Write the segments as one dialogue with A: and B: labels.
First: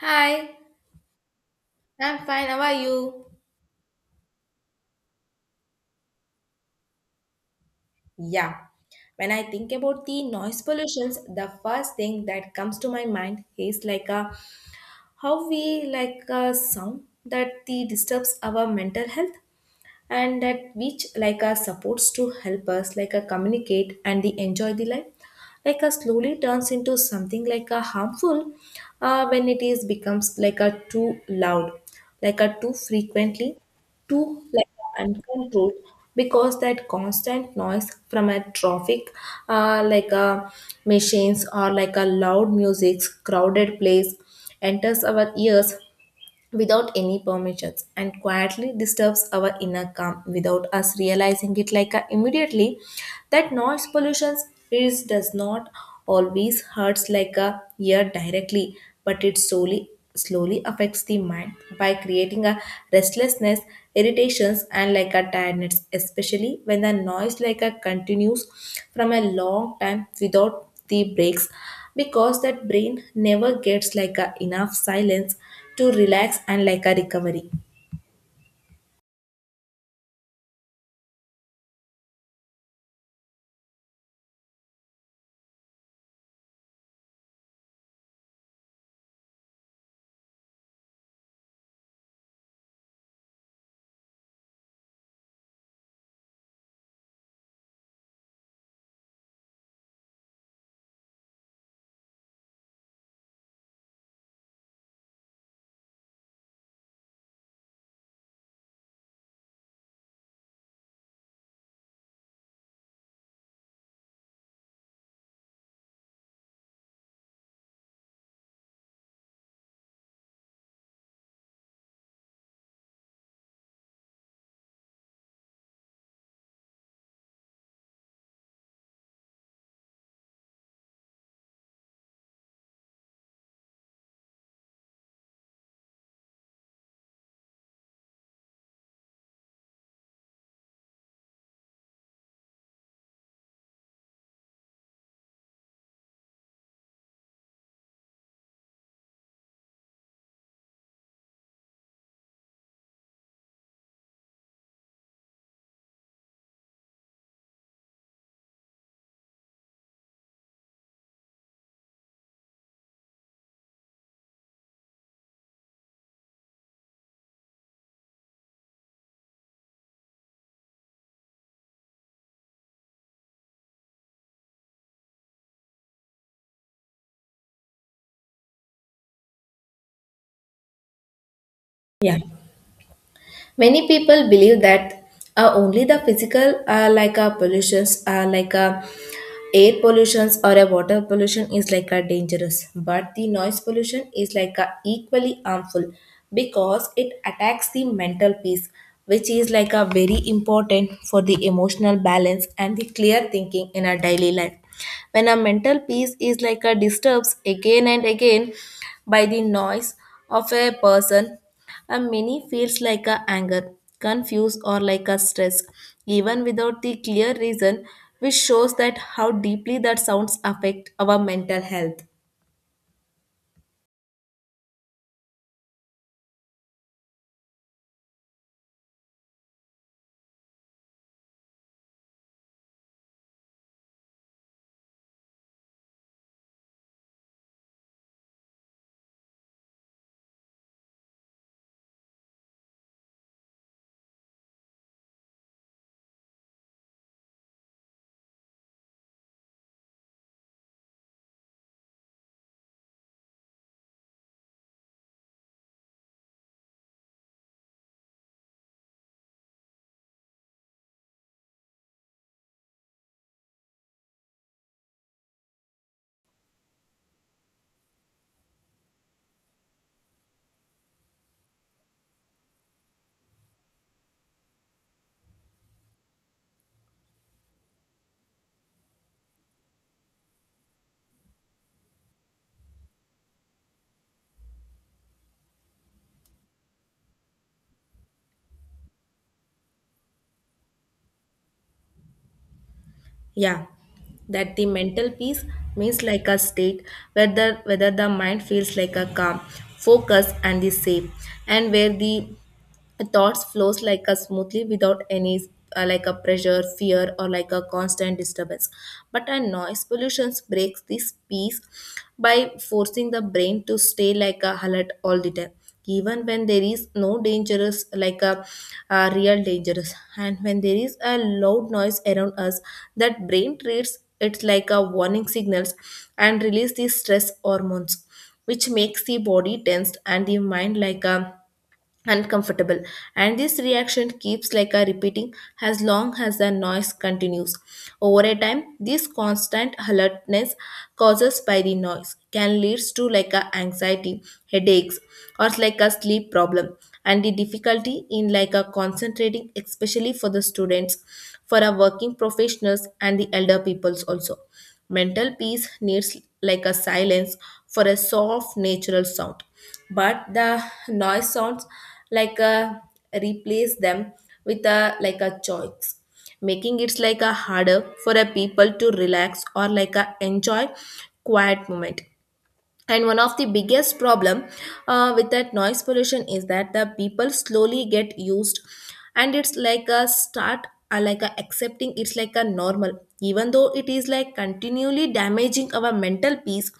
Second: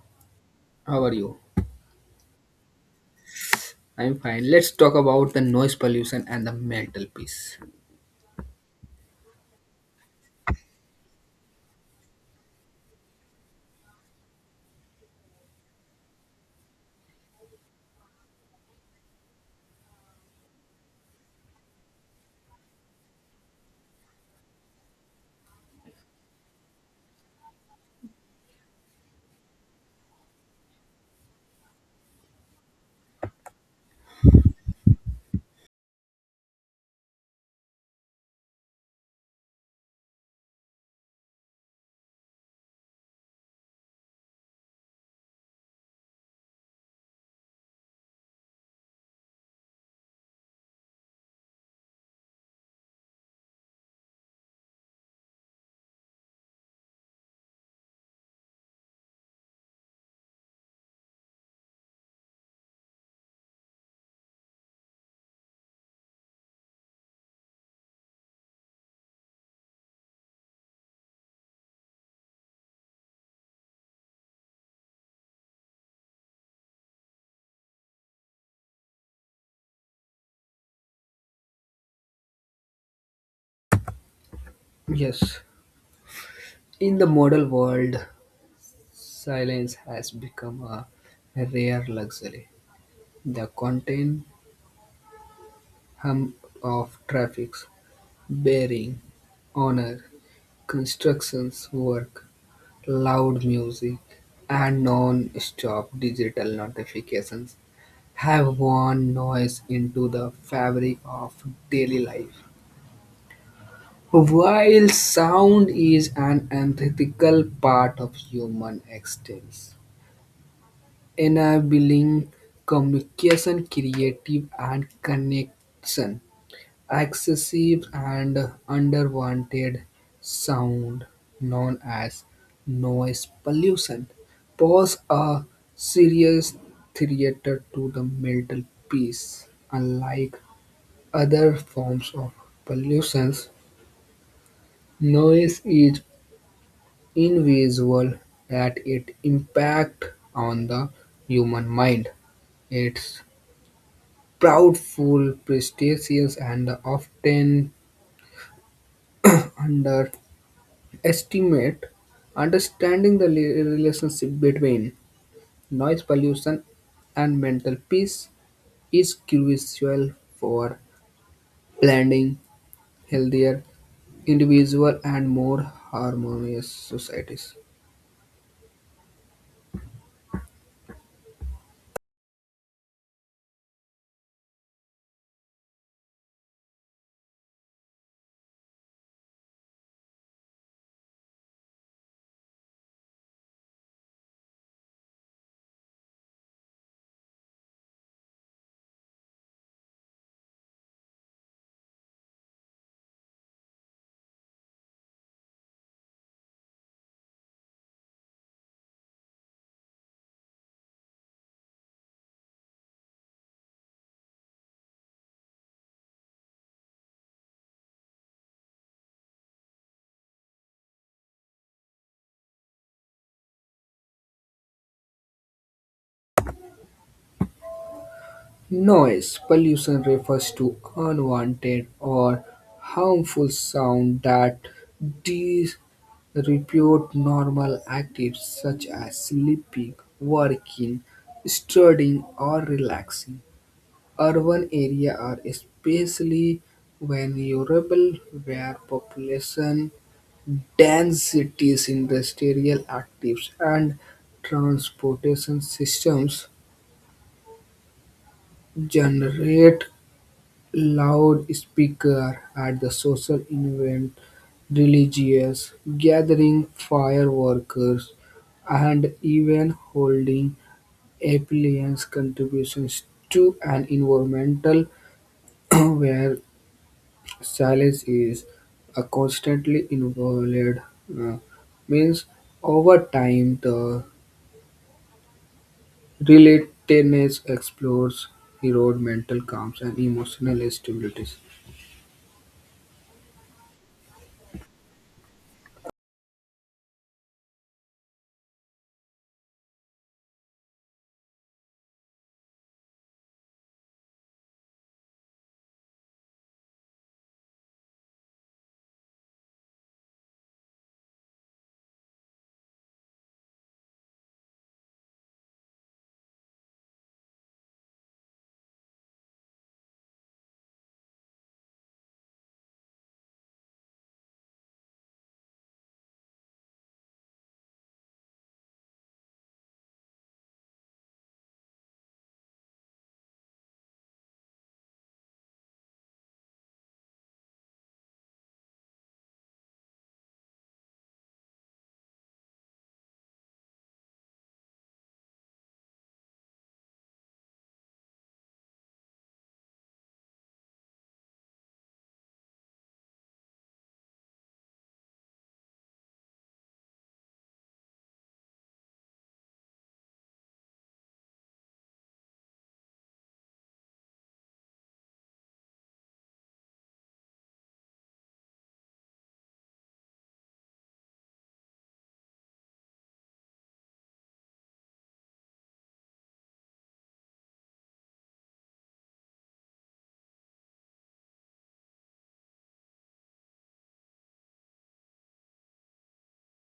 A: Hi,
B: How are you?
A: I'm fine. How are you?
B: I'm fine. Let's talk about the noise pollution and the mental peace.
A: Yeah, when I think about the noise pollutions, the first thing that comes to my mind is like a how we like a sound that the disturbs our mental health. And that which like are supports to help us like a communicate and the enjoy the life like a slowly turns into something like a harmful when it is becomes like a too loud, like a too frequently, too like uncontrolled, because that constant noise from a traffic, like a machines or like a loud music crowded place, enters our ears without any permissions and quietly disturbs our inner calm without us realizing it like immediately. That noise pollution is does not always hurts like a ear directly, but it slowly affects the mind by creating a restlessness, irritations and like a tiredness, especially when the noise like a continues from a long time without the breaks, because that brain never gets like a enough silence to relax and like a recovery.
B: Yes, in the modern world, silence has become a rare luxury. The constant hum of traffic, bearing, honor, constructions work, loud music, and non-stop digital notifications have worn noise into the fabric of daily life. While sound is an antithetical part of human existence, enabling communication, creative and connection, excessive and underwanted sound, known as noise pollution, pose a serious threat to the mental peace. Unlike other forms of pollution, noise is invisible at its impact on the human mind. It's proudful, prestigious, and often underestimate understanding the relationship between noise pollution and mental peace is crucial for blending healthier individual and more harmonious societies.
A: Yeah. Many people believe that only the physical, like a pollutions, like a air pollutions or a water pollution is like a dangerous, but the noise pollution is like a equally harmful because it attacks the mental peace, which is like a very important for the emotional balance and the clear thinking in our daily life. When our mental peace is like a disturbs again and again by the noise of a person and many feels like a anger, confused or like a stress, even without the clear reason, which shows that how deeply that sounds affect our mental health.
B: Noise pollution refers to unwanted or harmful sound that disrepute normal activities such as sleeping, working, studying, or relaxing. Urban areas are especially vulnerable where population densities, industrial activities, and transportation systems generate loudspeaker at the social event, religious gathering, fireworks, and even holding appliance contributions to an environmental where silence is a constantly involved. Uh, means over time the relatedness explores erode mental calms and emotional stability.
A: Yeah, that the mental peace means like a state whether the mind feels like a calm, focus and the safe, and where the thoughts flows like a smoothly without any like a pressure, fear or like a constant disturbance. But a noise pollution breaks this peace by forcing the brain to stay like a alert all the time, even when there is no dangerous like a real dangerous. And when there is a loud noise around us, that brain treats it like a warning signals and release these stress hormones, which makes the body tensed and the mind like a uncomfortable. And this reaction keeps like a repeating as long as the noise continues. Over a time, this constant alertness causes by the noise can leads to like a anxiety, headaches or like a sleep problem, and the difficulty in like a concentrating, especially for the students, for our working professionals and the elder peoples also. Mental peace needs like a silence for a soft natural sound, but the noise sounds like a replace them with a like a choice, making it like a harder for a people to relax or like a enjoy quiet moment. And one of the biggest problem with that noise pollution is that the people slowly get used and it's like a start like a accepting it's like a normal, even though it is like continually damaging our mental peace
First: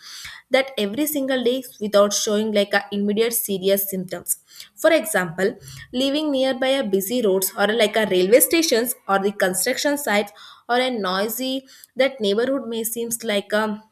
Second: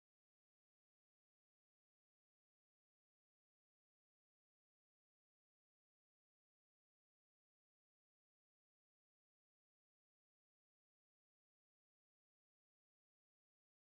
A: that every single day without showing like a immediate serious symptoms. For example, living nearby a busy roads or like a railway stations or the construction sites or a noisy that neighborhood may seems like a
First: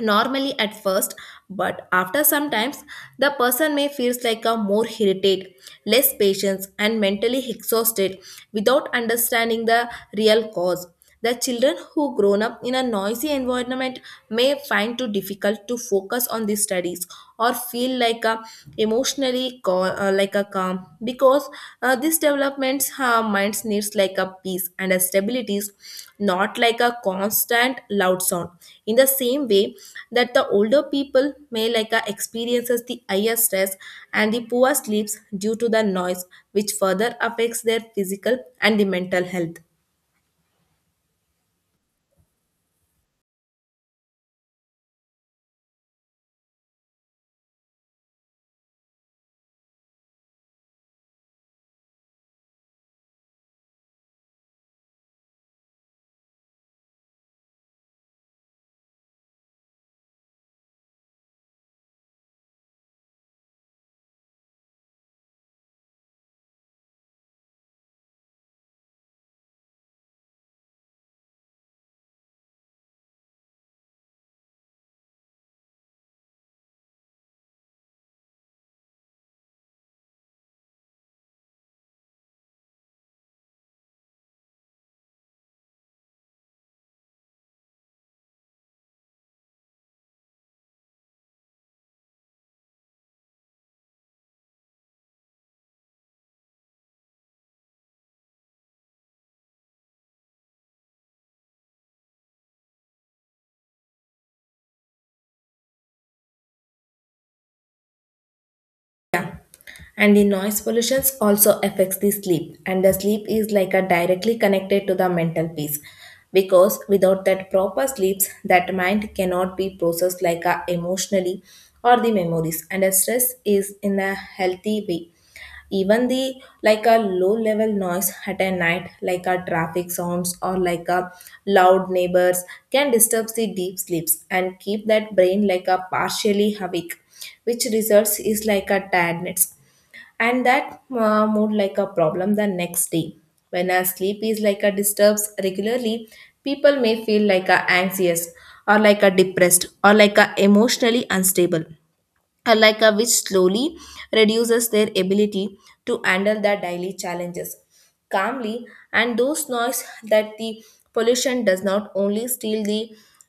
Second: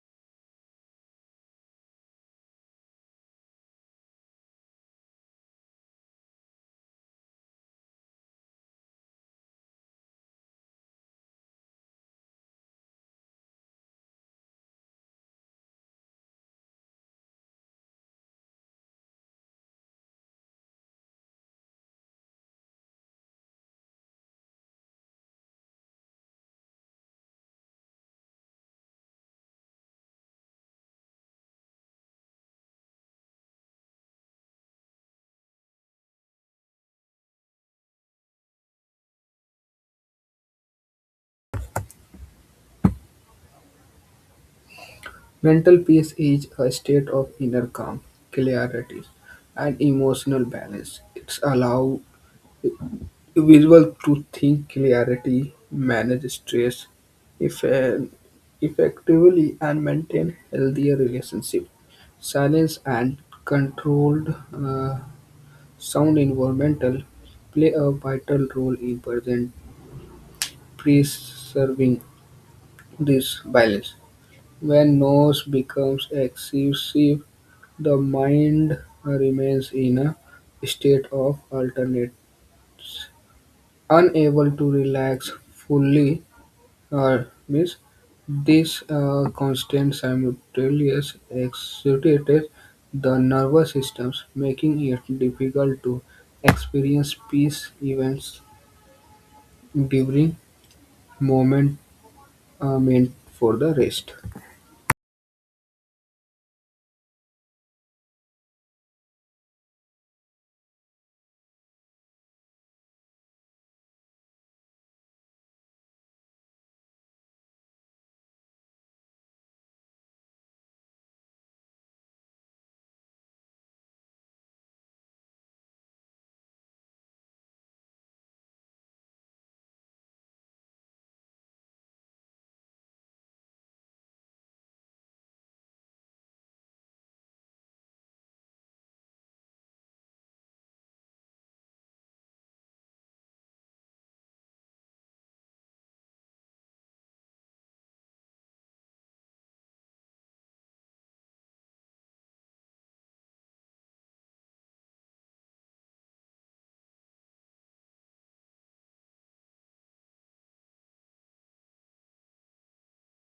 A: normally at first, but after sometimes the person may feels like a more irritated, less patience and mentally exhausted without understanding the real cause. The children who grown up in a noisy environment may find too difficult to focus on the studies or feel like a emotionally call like a calm, because these developments minds needs like a peace and a stabilities, not like a constant loud sound. In the same way, that the older people may like experiences the higher stress and the poor sleeps due to the noise, which further affects their physical and the mental health.
B: Mental peace is a state of inner calm, clarity, and emotional balance. It allows individuals to think clarity, manage stress effe- effectively, and maintain healthier relationships. Silence and controlled sound environmental play a vital role in present preserving this balance. When noise becomes excessive, the mind remains in a state of alternates, unable to relax fully. Means this constant simultaneous excitates the nervous systems, making it difficult to experience peace events during moment meant for the rest.
A: And the noise pollution also affects the sleep, and the sleep is like a directly connected to the mental peace because without that proper sleeps that mind cannot be processed like a emotionally or the memories and the stress is in a healthy way. Even the like a low level noise at a night like a traffic sounds or like a loud neighbors can disturb the deep sleeps and keep that brain like a partially awake, which results is like a tiredness and that more like a problem the next day. When our sleep is like a disturbs regularly, people may feel like a anxious or like a depressed or like a emotionally unstable, or like a which slowly reduces their ability to handle their daily challenges calmly. And those noise that the pollution does not only steal the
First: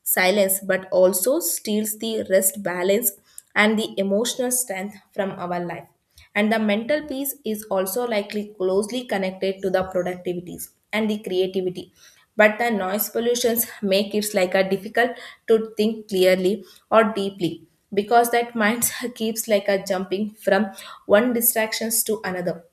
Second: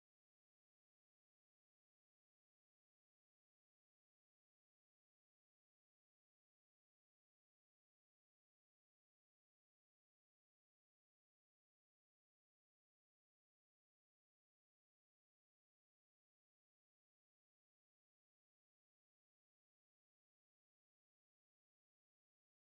A: silence but also steals the rest balance and the emotional strength from our life. And the mental peace is also likely closely connected to the productivities and the creativity. But the noise pollutions make it like a difficult to think clearly or deeply because that mind keeps like a jumping from one distractions to another.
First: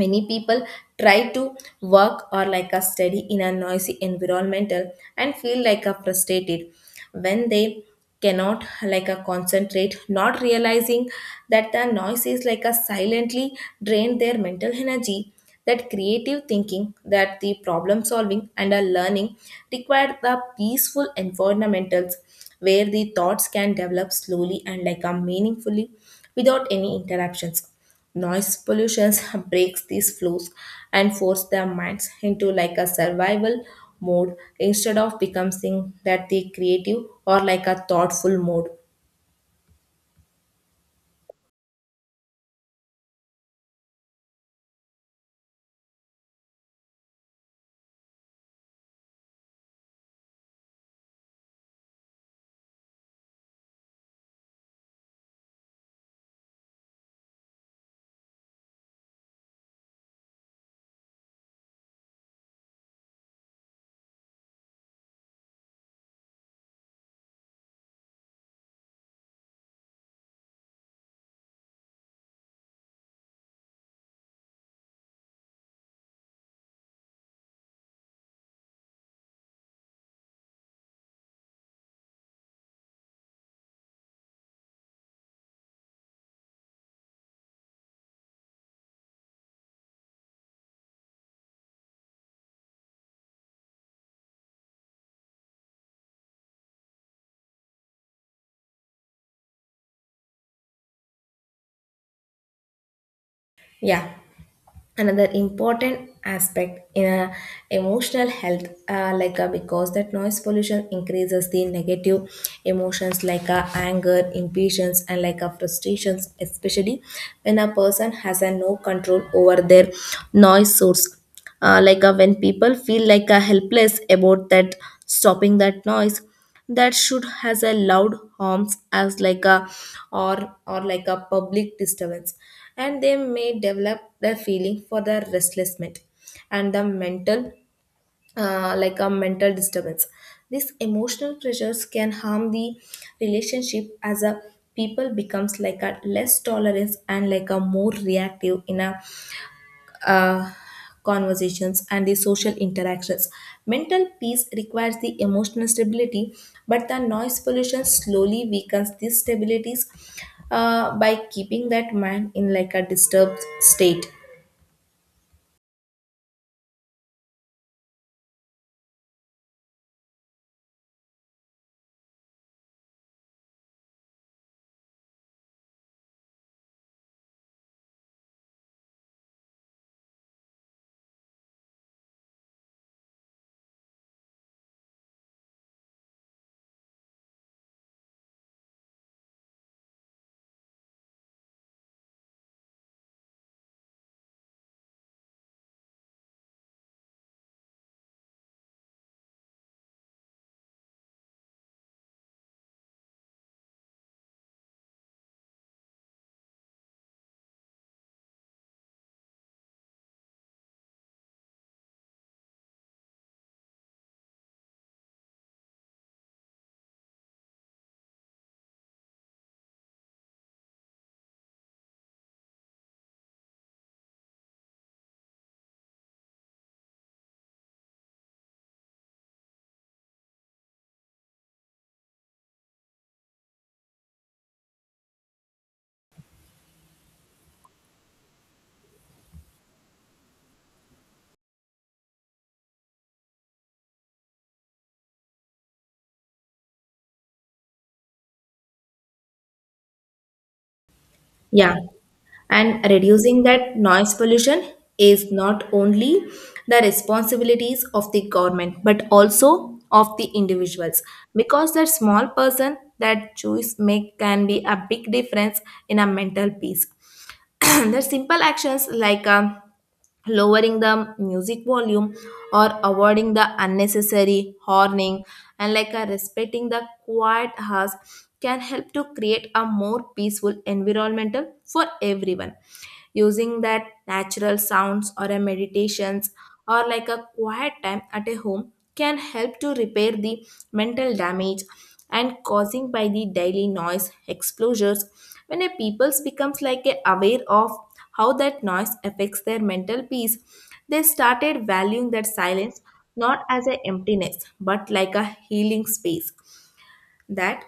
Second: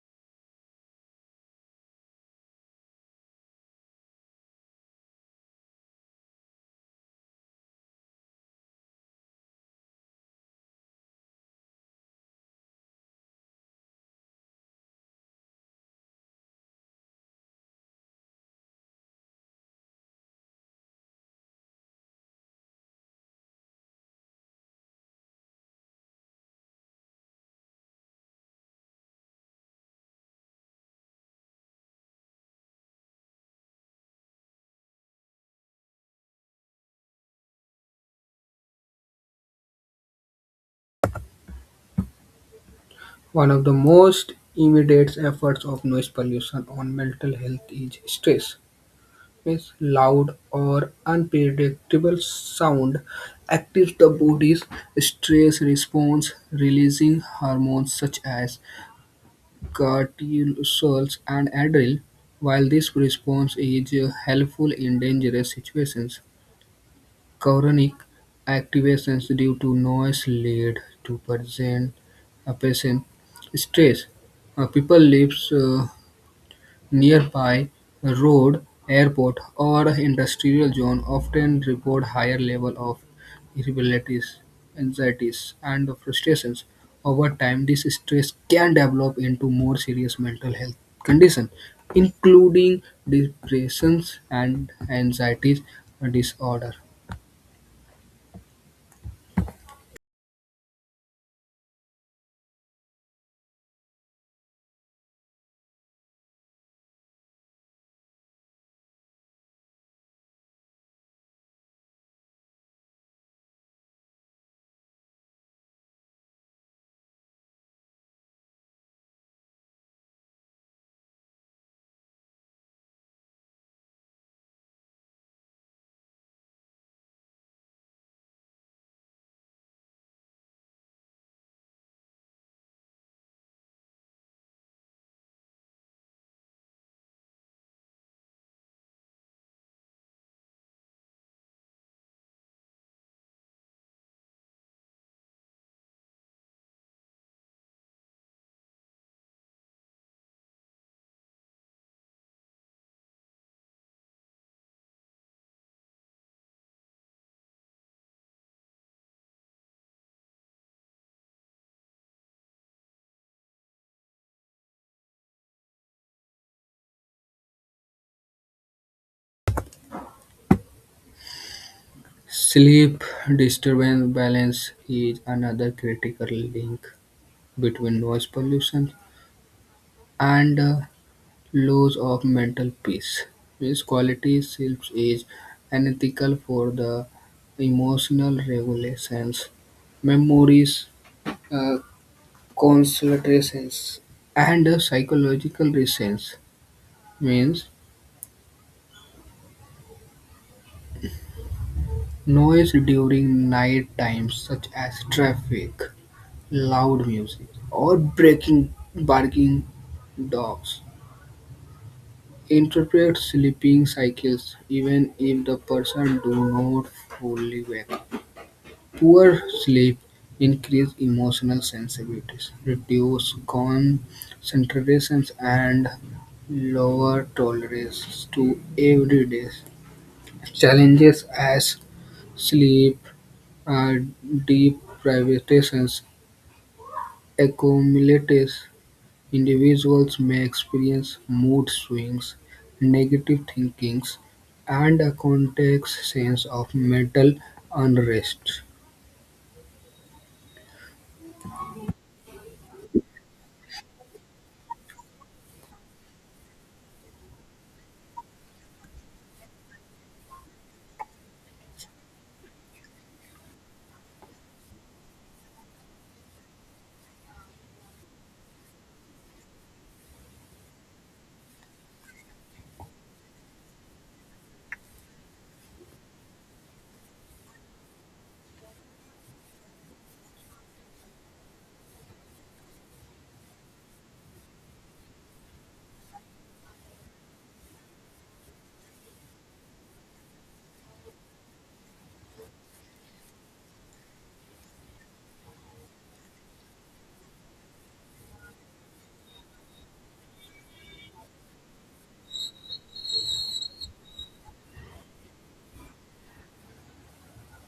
A: Many people try to work or like a study in a noisy environmental and feel like a frustrated when they cannot like a concentrate, not realizing that the noise is like a silently drain their mental energy. That creative thinking, that the problem solving and a learning require the peaceful environmentals where the thoughts can develop slowly and like a meaningfully without any interruptions. Noise pollution breaks these flows and force their minds into like a survival mode instead of becoming that the creative or like a thoughtful mode.
B: One of the most immediate efforts of noise pollution on mental health is stress. Its loud or unpredictable sound activates the body's stress response, releasing hormones such as cortisol and adrenaline. While this response is helpful in dangerous situations, chronic activations due to noise lead to present a patient stress. People live nearby road, airport, or industrial zone often report higher level of irritabilities, anxieties, and frustrations. Over time, this stress can develop into more serious mental health conditions, including depressions and anxiety disorder.
A: Yeah. Another important aspect in a emotional health like because that noise pollution increases the negative emotions like anger, impatience and like frustrations, especially when a person has a no control over their noise source. Like when people feel like helpless about that stopping that noise that should has a loud harms as like a or like a public disturbance, and they may develop the feeling for the restlessment and the mental like a mental disturbance. These emotional pressures can harm the relationship as a people becomes like a less tolerance and like a more reactive in a uh, conversations and the social interactions. Mental peace requires the emotional stability, but the noise pollution slowly weakens these stabilities by keeping that mind in like a disturbed state.
B: Sleep disturbance balance is another critical link between noise pollution and loss of mental peace. This quality self is unethical for the emotional regulations, memories, uh, concentrations, and psychological reasons. Means noise during night times, such as traffic, loud music, or breaking, barking dogs. Interpret sleeping cycles even if the person do not fully wake. Poor sleep increases emotional sensitivities, reduces concentrations, and lower tolerance to everyday challenges as sleep uh, deprivations accumulates. Individuals may experience mood swings, negative thinkings, and a complex sense of mental unrest.
A: Yeah, and reducing that noise pollution is not only the responsibilities of the government but also of the individuals, because that small person that choice make can be a big difference in a mental peace. The simple actions like lowering the music volume or avoiding the unnecessary horning and like a respecting the quiet house can help to create a more peaceful environmental for everyone. Using that natural sounds or a meditations or like a quiet time at a home can help to repair the mental damage and causing by the daily noise exposures. When a people's becomes like a aware of how that noise affects their mental peace, they started valuing that silence not as an emptiness but like a healing space. That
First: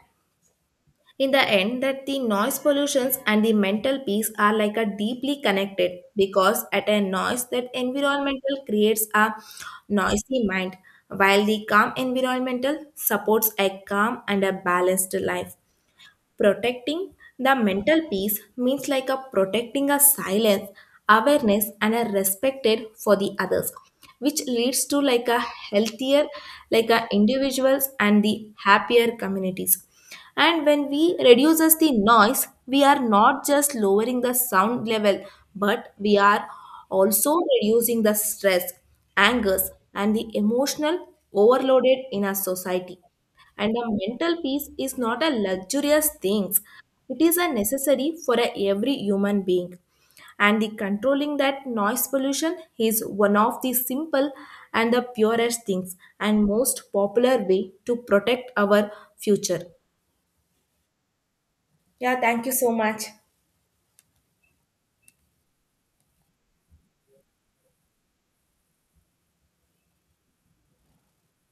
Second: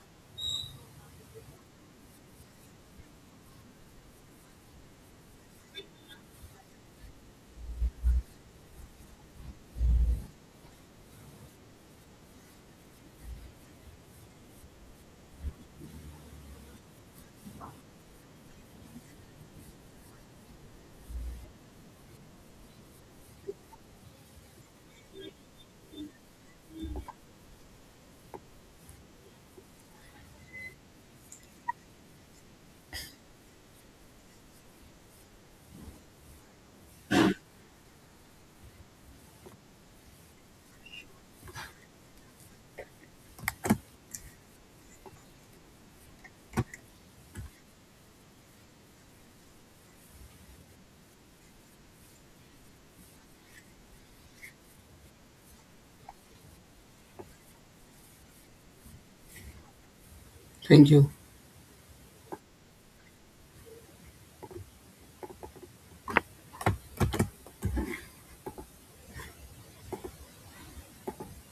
A: in the end, that the noise pollutions and the mental peace are like a deeply connected because at a noise that environmental creates a noisy mind, while the calm environmental supports a calm and a balanced life. Protecting the mental peace means like a protecting a silence, awareness, and a respected for the others, which leads to like a healthier, like a individuals and the happier communities. And when we reduces the noise, we are not just lowering the sound level, but we are also reducing the stress, angers, and the emotional overloaded in our society. And a mental peace is not a luxurious thing, it is a necessary for a every human being. And the controlling that noise pollution is one of the simple and the purest things and most popular way to protect our future.
B: Thank you.
A: Yeah, thank you so much.